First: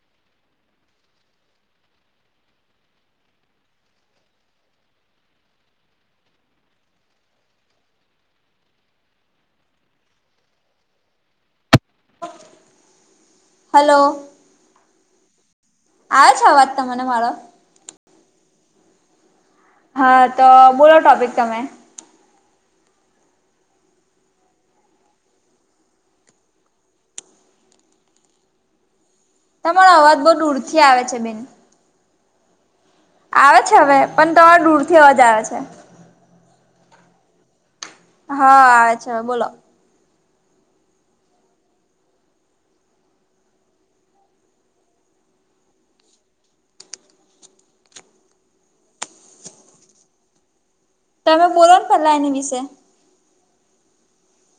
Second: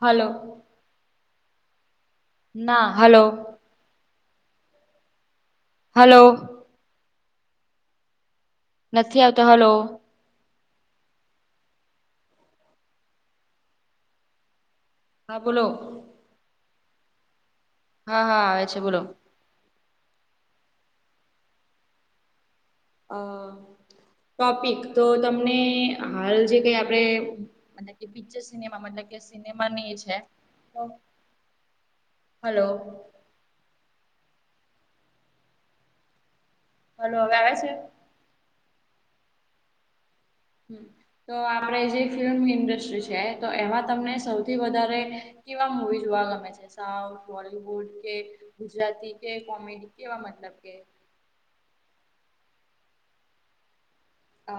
Hello. ના hello. Hello. નથી આવતો હલો. હલો. હા બોલો. આવે છે આવાજ તમને મારો. હા હા આવે છે બોલો. હા તો બોલો ટોપિક તમે. અ ટોપિક તો તમને હાલ જે કઈ આપણેે પિક્ચર સિનેમા મતલબ કે સિનેમાની તમારો એ છે અવાજ બહુ તો દૂરથી આવે છે બેન. હલો. આવે છે હવે પણ તમારા દૂરથી અવાજ આવે છે. હલો હવે આવે છે. હા આવે છે બોલો. તો આપડે જે ફિલ્મ ઇન્ડસ્ટ્રી છે તો એમાં તમને સૌથી વધારે કેવા મુવી જોવા ગમે છે સાઉથ બોલીવુડ કે ગુજરાતી કે કોમેડી કેવા મતલબ કે તમે બોલોની પેલા એની વિશે. અ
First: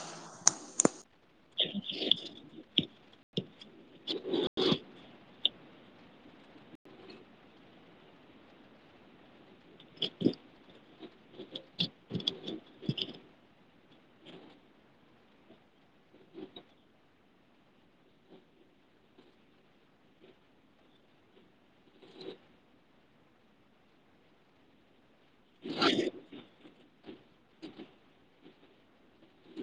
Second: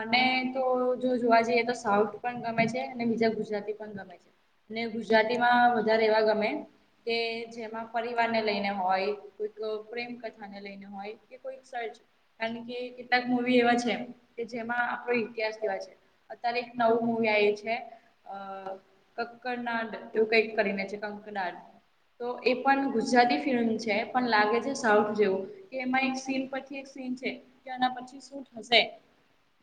મને તો જો જોવા જઈએ તો સાઉથ પણ ગમે છે. ને બીજા ગુજરાતી પણ ગમે છે અને ગુજરાતીમાં વધારે એવા ગમે કે જેમાં પરિવાર ને લઈને હોય કોઈ પ્રેમ કથા ને લઈને હોય. કે કોઈ સર્જ એ કે કેટલાક મુવી એવા છે કે જેમાં આપણો ઇતિહાસ કેવાય છે અત્યારે એક નવું મુવી આયવુ છે. અ કક્કનાડ તેવું કઈક કરીને છે કંકનાડ. તો એ પણ ગુજરાતી ફિલ્મ છે પણ લાગે છે સાઉથ જેવું. કે એમાં એક સીન પછી એક સીન છે કે એના પછી શું થશે.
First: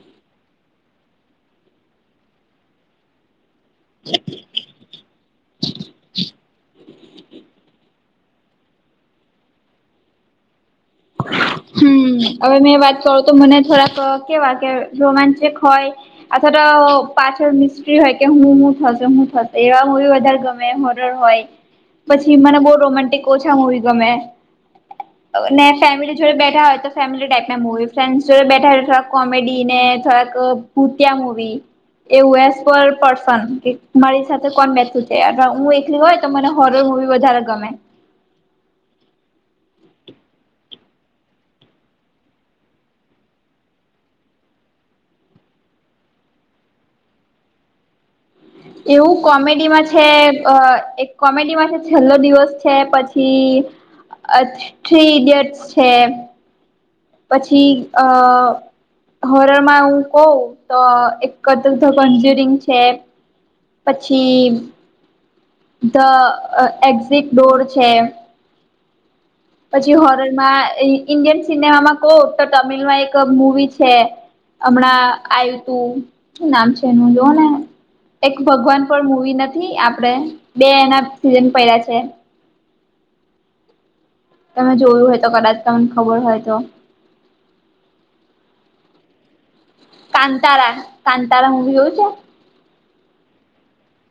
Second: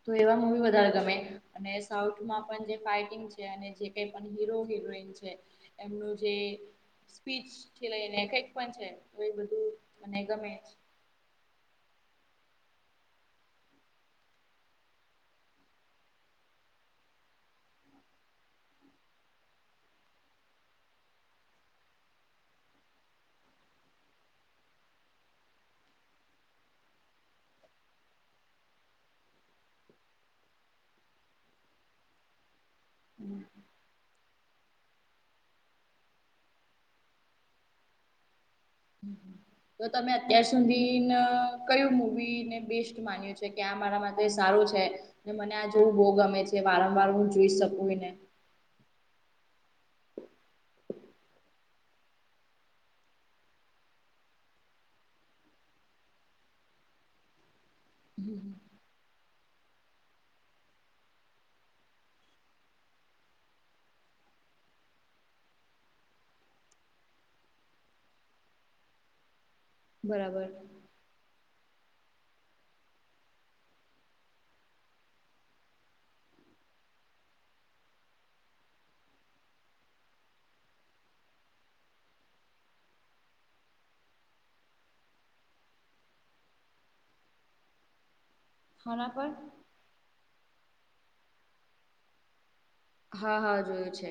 તો એવા મુવી વધારે ગમે. અને સાઉથમાં પણ જે ફાઈટિંગ છે અને જે કઈ પણ હીરો હિરોઈન છે. એમનું જે સ્પીચ થી લઈને કઇક પણ છે તો એ બધું મને ગમે. હમ હવે મેં વાત કરું તો મને થોડાક કેવા કે રોમાંચક હોય. અથવા તો પાછળ મિસ્ત્રી હોય કે હું હું થશે હું થશે એવા મુવી વધારે ગમે. હોય, પછી મને બોવ રોમાન્ટિક ઓછા મુવી ગમે. ફેમિલી જોડે બેઠા હોય તો ફેમિલી ટાઈપ ના મુવી ફ્રેન્સ જોડે બેઠા હોય તો થોડાક કોમેડી ને થોડાક કુતિયા મવી, એ વસ પર મારી સાથે કોણ બેઠું છે હું એકલી હોય તો મને હોરર મુવી વધારે ગમે. હમ હમ. તો તમે અત્યાર સુધી કયું મૂવી ને બેસ્ટ માન્યું છે કે આ મારા માટે સારું છે. ને મને આ જોવું બહુ ગમે છે વારંવાર હું જોઈ શકું ને. એવું કોમેડીમાં છે એક કોમેડીમાં છે છેલ્લો દિવસ છે પછી. થ્રી ઇડિયટ્સ છે. પછી અ હરળમાં હું કઉ તો એક કુિંગ છે. પછી ધ એક્ઝિટ ડોર છે. પછી હોરર બરાબર માં ઇન્ડિયન સિનેમામાં કોો તો તમિલ માં એક મુવી છે. હમણાં આવ તું શ નામ છે એનું જોવ ને. એક ભગવાન પણ મુવી નથી આપડે બે એના સીઝન પ્યા છે. તમે જોયું હોય તો કદાચ તમને ખબર હો ય તો. ખના પર. કાંતારા, કાંતારા મવી એવું છે? હા હા જોયું છે.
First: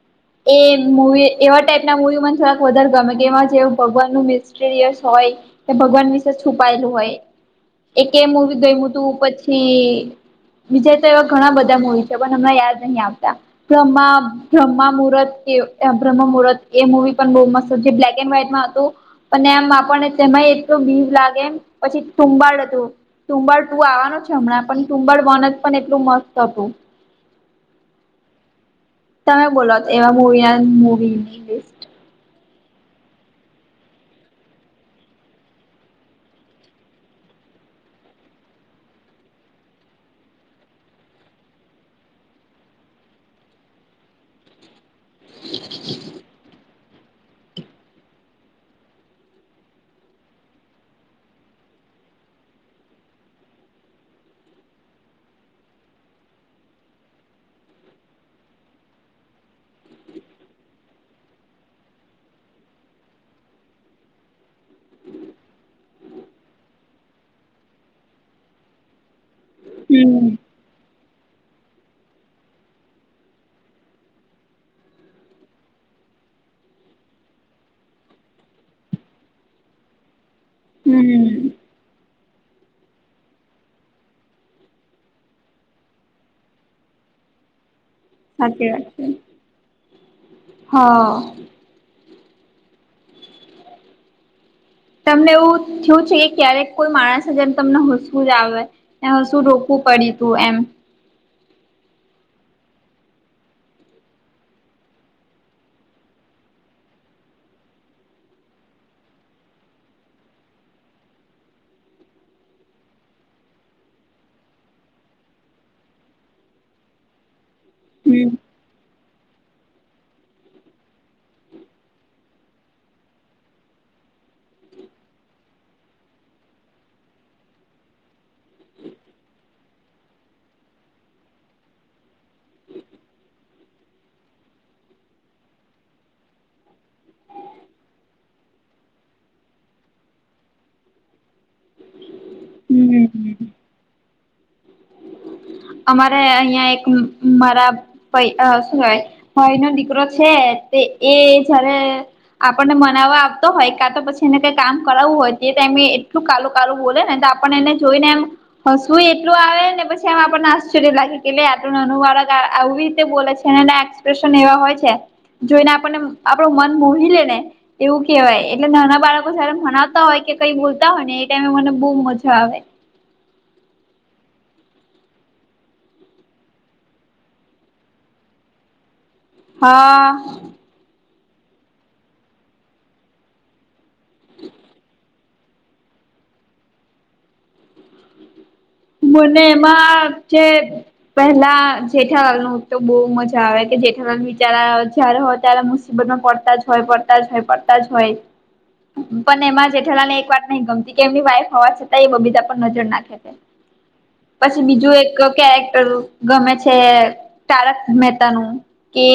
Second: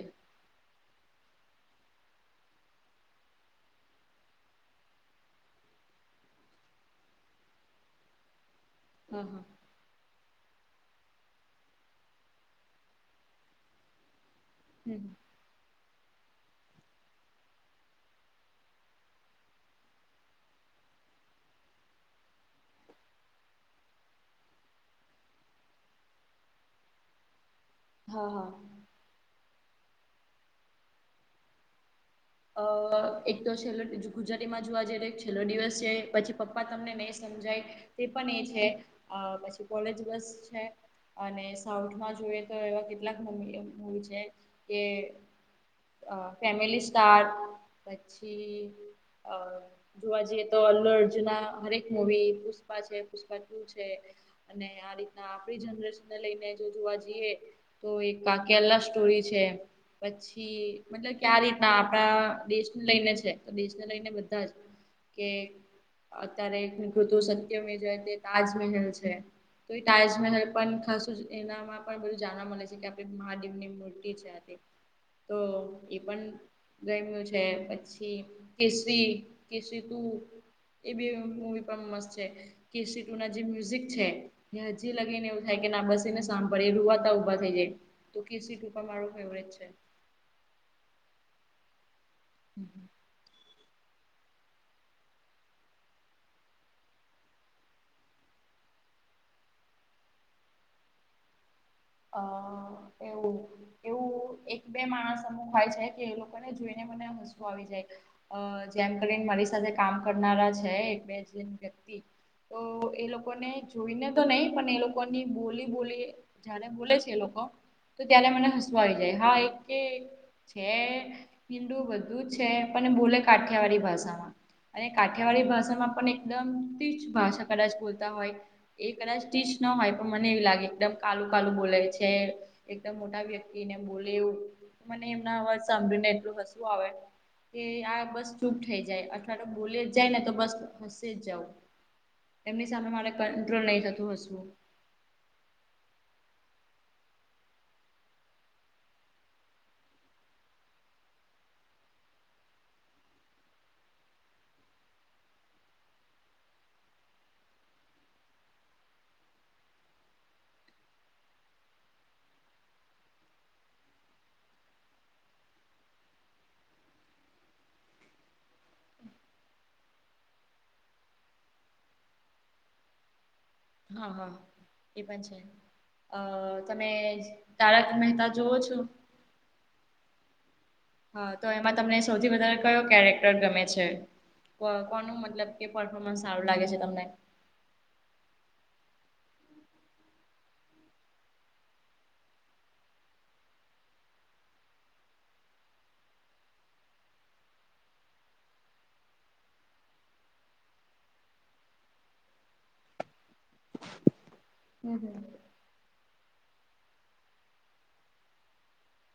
એ મુવી એવા ટાઈપ ના મૂવી મને થોડાક વધારે ગમે કે એમાં જે ભગવાનનું મિસ્ટરયસ હોય. તે ભગવાન વિશે છુપાયેલું હોય, એક મોવી ગય તું હા હા પછી વિજય તો એવા ઘણા બધા મુવી છે પણ હમણા યાદ નહ આવતા, બ્ર્ બ્રહ્મા હમ મુહૂર્ત બ્રહ્મ મુહર્ત એ મુવી પણ બ મસ્ત જે બ્લેક એન્ડ વ્હાઈટમાં હતું. અને એમ આપણને તેમાં એટલું બીજ લાગે પછી થુંબાડ હતું. ટુંબર ટુ આવાનું છે હમણાં પણ ટુંબર વન જ પણ એટલું મસ્ત હતું. હા હા. તમે બોલો એવા મવી મવી. અ એક તો છેલ્લો ગુજરાતીમાં જોવા જઈ તો છેલ્લો દિવસ છે પછી પપ્પા તમને નહીં સમજાય. તે પણ એ છે, પછી કોલેજ બસ છે. અને સાઉથમાં જોઈએ તો એવા કેટલાક મવી મૂવી છે, કે અ ફેમિલી સ્ટાર પછી અ જોવા જઈએ તો અલ્લ અર્ચના હરેક મુવી પુષ્પા છે પુષ્પા ટુ છે. અને આ રીતના આપડી જનરેશન ને લઈને જો જોવા જઈએ. તો એક કા કેલા સ્ટોરી છે, પછી મતલબ ક રીતે ના આપણા દેશને લઈને છે તો દેશને લઈને બધા જ કે અત્યારે કૃત સત્ય મેવ જયતે તાજમહેલ છે તો એ હમ તાજમહેલ. પણ ખાસું એનામાં પણ બધું જાણવા મળે છે કે આપડે મહાદેવ ની મૂર્તિ છે આ તે તો એ પણ ગમ્યું છે પછી કેસરી કેસરી તું એ બી હમ મુવી એકદમ મસ્ત છે કેસરી ટુ ના જે મ્યુઝિક છે કે હજી લગી ને એવું થાય કે ના બસી ને સાંભળે એ રુવાતા ઊભા થઈ જાય. તું કેસ સાચી ટૂંકા વાત છે મારું ફેવરેટ છે. હા. હમમ હમમ. તમને એવું થીયું છે કે ક્યારેક કોઈ માણસ ની જેમ તમને હસવું જ આવે. એમાં શું રોકવું પડ્યું તું એમ. અ એવું એવું. હું એક બે માણસ અમુક હોય છે કે એ લોકોને જોઈને મને હસું આવી જાય. અ જેમ કરીને મારી સાથે કામ કરનારા છે એક બે જન વ્યક્તિ. તો એ લોકોને જોઈને તો નય પણ એ લોકોની બોલી બોલી જાણે બોલે છે એ લોકો તો ત્યારે હમ મને હસુ આવી જાય હા એક કે છે હિન્દુ બધું છે પણ બોલે કાઠિયાવાડી ભાષામાં અને કાઠિયાવાડી ભાષામાં પણ એકદમી તીછ ભાષા કદાચ બોલતા હોય. એ કદાચ સ્ટીચ ન હોય પણ મને એવી લાગે એકદમ કાલું કાલું બોલે છે એકદમ મોટા વ્યક્તિ ને બોલે એવું મને એમના અવાજ સાંભળી ને એટલું હસુ આવે કે આ બસ ચૂપ થઈ જાય અથવા તો બોલે જ જાય ને તો બસ હસી જ જવ. [inaudible] એમની સામે મારે હમ કંટ્રોલ નય થતું હસવુ. અમારે અહિયાં એક મારા પય ભાઈ નો દીકરો છે તે એ જયારે આપણને મનાવવા આવતો હોય કા તો પછી એને કઈ કામ કરાવું હોય તે ટાઈમે એટલું કાલુ કાલુ બોલે ને આપડે એને જોઈને એમ હસુ યે એટલું આવે ને પછી આમ આપણ ને આશ્ચર્ય લાગે કે આટલું નાનું બાળક આવી રીતે બોલે છે ને એના એક્સપ્રેશન એવા હોય છે. જોઈને આપણને આપણું મન બૂહિ લેય ને એવું કેહવાય એટલે નાના બાળકો જયારે મનાવતા હોય કે કઈ બોલતા હોય ને એ ટાઈમે મને બો મજા આવે. હા હા એ પણ છે. અ તમે તારક મહેતા જોવો છો? હા. હા તો એમાં તમને સૌથી વધારે કયો કેરેક્ટર ગમે છે? પ કોનું મતલબ કે પરર્ફોર્મન્સ સારું લાગે છે તમને? મને એમાં જે પહેલા જેઠાલાલ નું તો બો મજા આવે કે જેઠાલાલ બિચારા જયારે હોય ત્યારે મુસીબત માં પડતા જ હોય પડતા જ હોય પડતા જ હોય. પણ એમાં જેઠેલાલ ની એક વાત નહી ગમતી કે એમની વાઈફ હોવા છતાં એ બબીતા પર નજર નાખે છે. પછી બીજું હમ એક હમ કેરેક્ટર ગમે છે તારક મહેતા નું કે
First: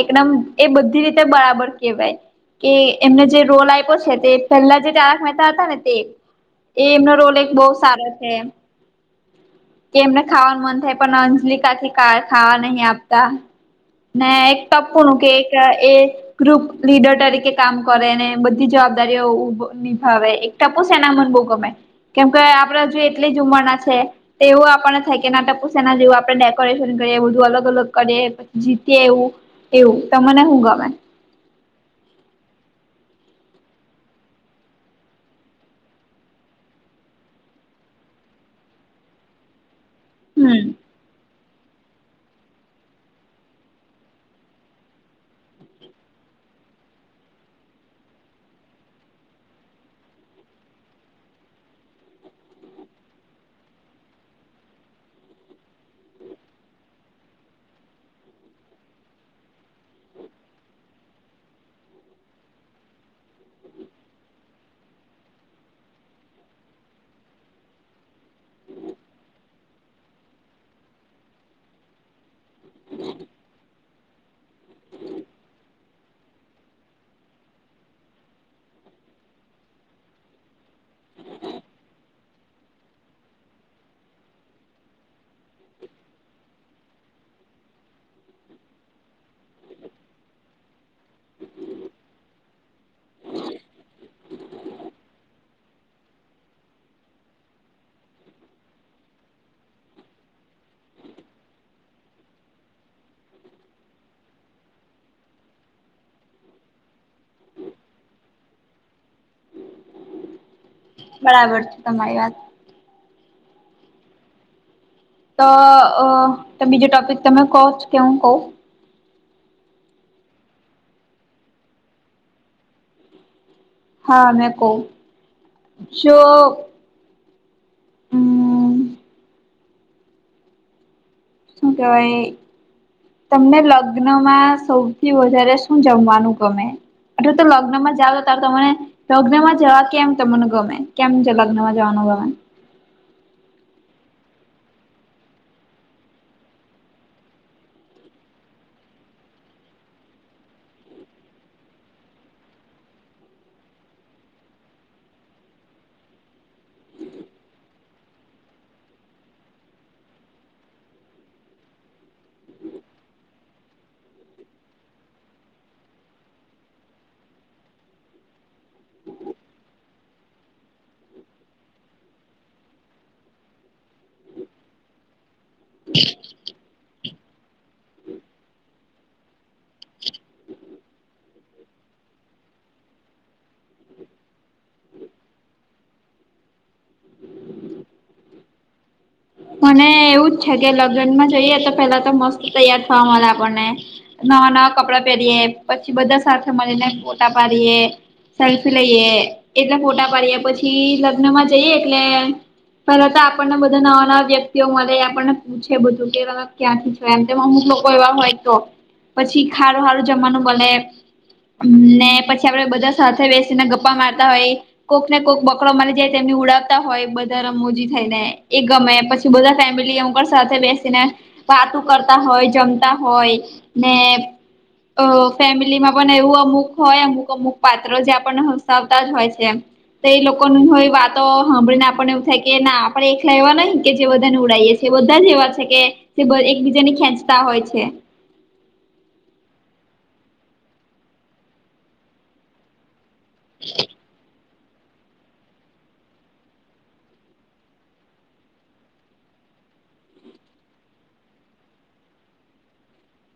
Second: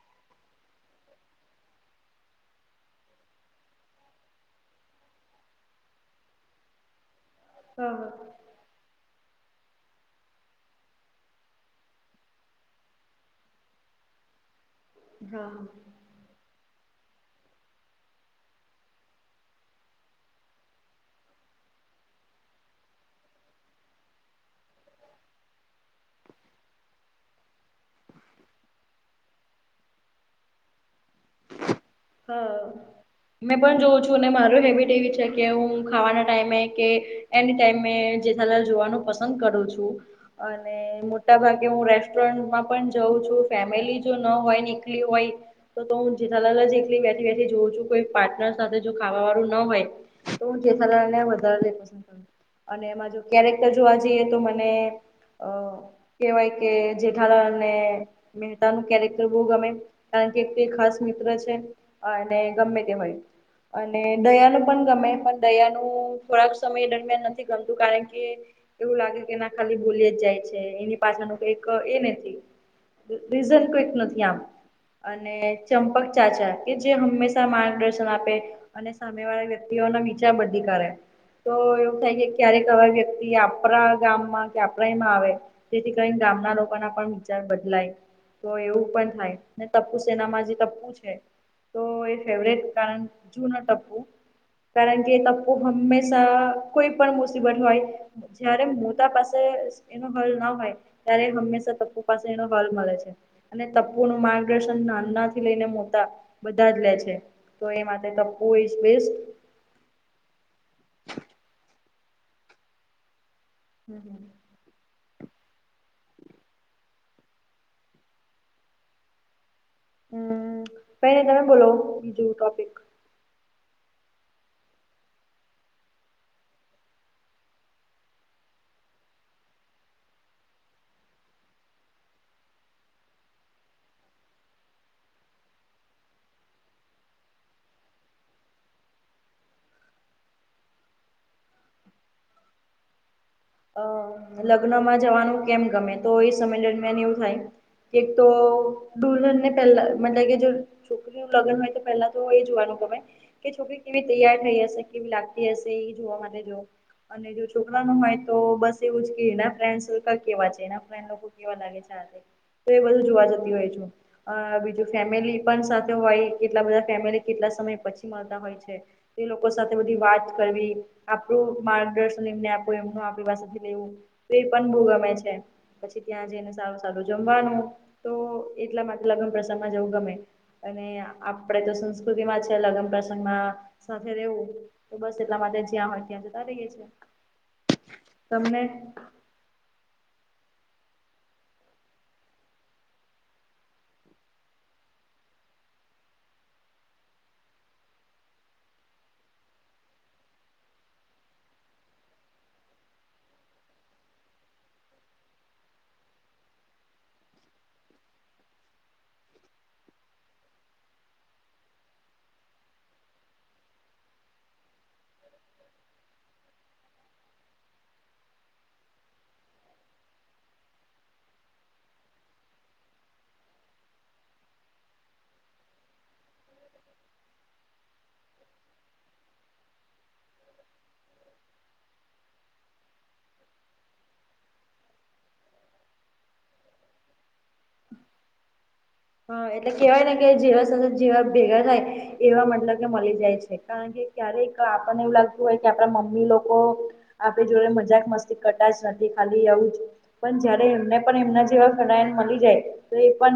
એકદમ એ બધી રીતે બરાબર કેહવાય. કે એમને જે રોલ આપ્યો છે તે પહેલા જે તારક મહેતા હતા ને તે એ એમનો રોલ એક બો બરાબર. હા સારો છે. કે એમને ખાવાનું મન થાય પણ અંજલિકાથી ખાવા નહી આપતા, ને ટપુનું કેક હા. એ- ગ્રુપ લીડર તરીકે કામ કરેને બધી જવાબદારીઓભ નિભાવે. ટપુ છે એના મન બુ ગમે, કેમ કે આપડે જોઈએ એટલી જ ઉંમરના છે. તેવું આપણને થકી ના પૂછ ના જેવું આપડણે ડેકોરેશન કરીએ બધું અલગ અલગ કરીએ. જીતી એવું એવું ત મને શું ગમે? હા. મેં પણ જોઉં છું અનેને મારું હેબિટ એવી છે કે હું ખાવાના ટાઈમે કે. એની ટ જોવાનું પસંદ કરું છું, હમ અને મોટા ભાગે હું રેસ્ટોરન્ટમાં પણ જાઉં છું ફેમિલી જો ન હોય નીકળ હોય. તો હું જેઠાલાલ જ એકલી બેઠી બેઠી જોઉં છું કોઈ પાર્ટનર સાથે જો ખાવા વાળું ન હોય. તો હું જેથને વધારેેંદ કર. અને એમાં જો કેરેક્ટર જોવા જઈએ તો મને અ કહેવાય કે જેઠારને મહેતા નું કેરેક્ટર બહુ ગમે. કારણ ખાસ મિત્ર છે, ગમે તે હોય. અને દયાનું પણ ગમે પણ દયાનું થોડાક સમય દરમિયાન નથી ગમતું કારણ કે એવું લાગે કે ના ખાલી ભોલી જ જાય છે એની પાછા ન કઈક એ નથી. રિઝલ ક્વક નથી આમ. અને ચંપક ચાચા કે જે હંમેશા માર્ગદર્શન આપે. અને સામે વાળા વ્યક્તિઓ ના વિચાર બધી કરે. તો એવું થાય કે ક્યારેક હવે વ્યક્તિ આપણા ગામમાં કે આપણા એમાં આવે. તેથી કરીને ગામના લોકો ના પણ વિચાર બદલાય, તો એવું પણ થાય. ને તપ્પુ સેનામાં જે તપ્પુ છે, તો એ ફેવરેટ કારણ જુના ટપું, કારણ કે ટપ હંમેશા કોઈ પણ મુસીબત હોય. જયારે મોતાા પાસે એનો હલ ના હોય. ત્યારે હંમેશા તપુ પાસે એનો હલ મળે છે, અને તપુ નું માંગ નાનાથી લઈને મોટા બધા જ લે છે, તો એ માટેપ્પ ઈ બેસ્ટ બરાબર છે તમારી વાત. હમ હમ. તો બીજો ટોપિક તમે કહ કેવું કહ? હમ, પ તમે બોલો બીજું ટોપિક હા મેં કહું જો હમ. અમભાઈ. તમને લગ્નમાં સૌથી વધારે શું જમવાનું ગમે? એટ તો લગ્નમાં જાવ ત તમેને. લગ્ન માં જવા કેમ તમને ગમે કેમ લગ્નમાં જવાનું ગમે? અ લગ્નમાં જવાનું કેમ ગમે તો એ સમય દરમિયાન એવું થાય. એક તો દુહનને પહેલા મતલે કે જે છોકરી નું લગન હોય તો પેલા તો એ જોવાનું ગમે. કે છોકરી કેવી તૈયાર થઈ હશે કેવી લાગતી હશે એ જોવા માટે જો. અને જો છોકરા ન માહ. તો બસ એવું જ કેના ફન્ કેવા છે ફ લોકો કેવા લાગે છે આ. તો એ બધું જોવા જતી હોય છે. અ બીજું ફેમિલી પણ સાથે હોય કેટલા બધા ફેમિલી કેટલા સમય પછી મળતા હોય છે. એ લોકો સાથે બધી વાત કરવી આપણું માર્ગદર્શન એમને આપો એમમા. કંઈ [unintelligible] લેવું તો એ પણ બહુ ગમે છે. પછી ત્યાં જઈને સારું સારું જમવાનું તો એટલા માટે લગ્ન પ્રસંગ માં જવું ગમે. અને આપણેે તો સંસ્કૃતિ માં છે લગ્ન પ્રસંગમાં સાથે રેવું તો બસ એટલા માટે જ્યાં હોય ત્યાં જતા રઇયે છીએ. તમને મને એવું જ છે કે લગનમાં જઈએ તો પેલા તો મસ્ત તૈયાર થવા મળે આપણને. નવા નવા કપડાં પેરીએ પછી બધા સાથે મલીને ફોટા પાડીએ. સેલ્ફી લઈએ એટલા ફોટા પાડીએ પછી લગ્ન માં જઈએ એટલે પર તો આપણને બધા નવા નવા વ્યક્તિઓ મલે આપણને પૂછે બધું કેલાલા ક્યાંથી છો એમ તેમાં અમુક લોકો એવા હોય તો. પછી ખારું હારું જમવાનું બને. ને પછી આપડે બધા સાથે બેસીને ગપ્પા મારતા હોય. કોક ને કોક બકરો મલી જાય તો એમની ઉડાવતા હોય બધા રમૂજી થઈ ને એ ગમે પછ બધા ફેમિલી અમુકવાર સાથે બેસીને વાતું કરતા હોય જમતા હોય ને અ ફેમિલીમાં પન એવું અમુક હોય અમુક અમુક પાત્ર જે આપણને હસાવતા જ હોય છે એમ. તો એ લોકોની હોય વાતો હાંભળીને આપણને એવું થાય કે ના આપડે એકલા એવા નહી. કે જે બધાને ઉડાઈએ છે બધા જ એવા છે કે કેભ એકબીજાને ખેંચતા હોય છે. હા એટલે કેહેવાય ને કે જેવા સાથે જેવા ભેગા થાય એવા મતલબ કે મલી જાય છે કારણ કે ક્યારેક આપણને એવું લાગતું હોય કે આપડા મમ્મી લોકો આપડી જોડે મજાક મસ્તી કરટા જ નથી ખાલી આવું છ. પન જયારે એમને પણ એમના જેવા ફલાયન મલી જાય તો એ પન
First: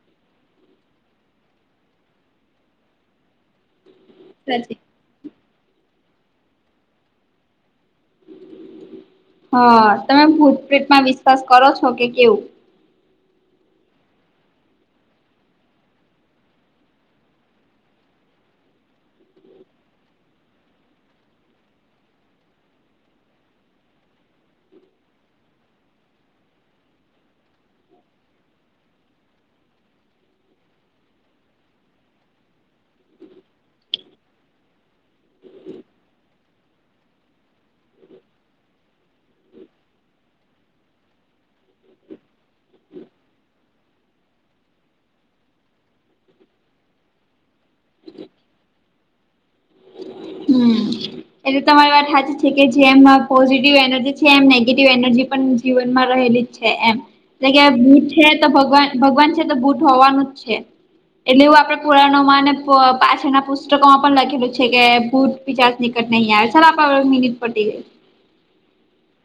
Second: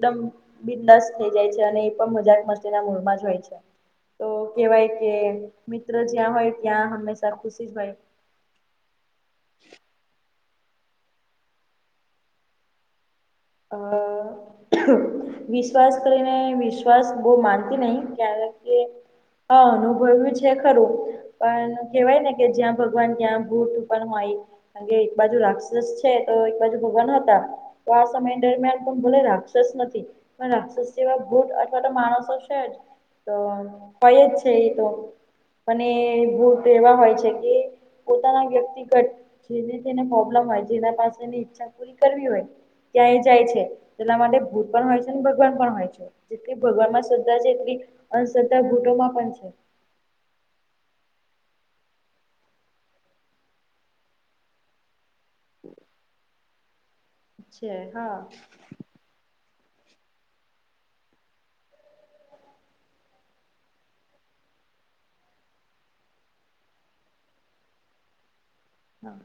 દમ બિદાસ થઈ જાય છે અને એ પન મજાક મસ્તીના મૂળમાં જ હોય છે. તો કેવાય કે મિત્ર જ્યાં હોય ત્યાં હંમેશા ખુશી જ હોય. હ તમે ભૂતપ્રેત માં વિશ્વાસ કરો છો કે કેવું. અ વિશ્વાસ કરીને વિશ્વાસ બઉ માનતી નઇ ક્યારક કે હા અનુભયવું છે ખરું. પણ કેવાય ને કે જ્યાં ભગવાન ત્યાં ભૂટ પણ હોય. કાન કે એક બાજુ રાક્ષસ છે તો એક બાજુ ભગવાન હતા. તો આ સમય ડરમિયાન પણ ભલે રાક્ષસ નથી પણ રાક્ષસ જેવા ભૂટ અથવા તો માણસો છે જ. તો હોય જ છે એ તો. પન એ ભૂત એવા હોય છે કે પોતાના વ્યક્તિગત જેને તેને પ્રોબ્લેમ હોય જેના પાસેની ઈચ્છા પૂરી કરવી ઓય ત્યાં એ જાય છે એના માટે ભૂત પણ હોય છે ને ભગવાન પણ હોય છે. જેટલી ભગવાન માં શ્રદ્ધા છે એટલી અંધશ્ર્ધા ભૂટોમાં પણ છે. હમ. એટલે તમારી વાત હાચી છે કે જેમા પોઝિટિવ એનર્જી છે એમ નેગેટિવ એનર્જી પન જીવનમાં રહેલી જ છે એમ એટલે કે છે ભૂત હા છે તો ભ ભગવાન ભગવાન છે તો ભૂટ હોવાનું જ છે. એટલે એવું આપડે પુરાણોમાં ને પ પાછળ ના પુસ્તકોમાં પણ લખેલું છે કે ભુટ પિચાચ નીકટ નહિ આવે ચલો આપ અવે મિનીટ પતિ ગઇ. હા.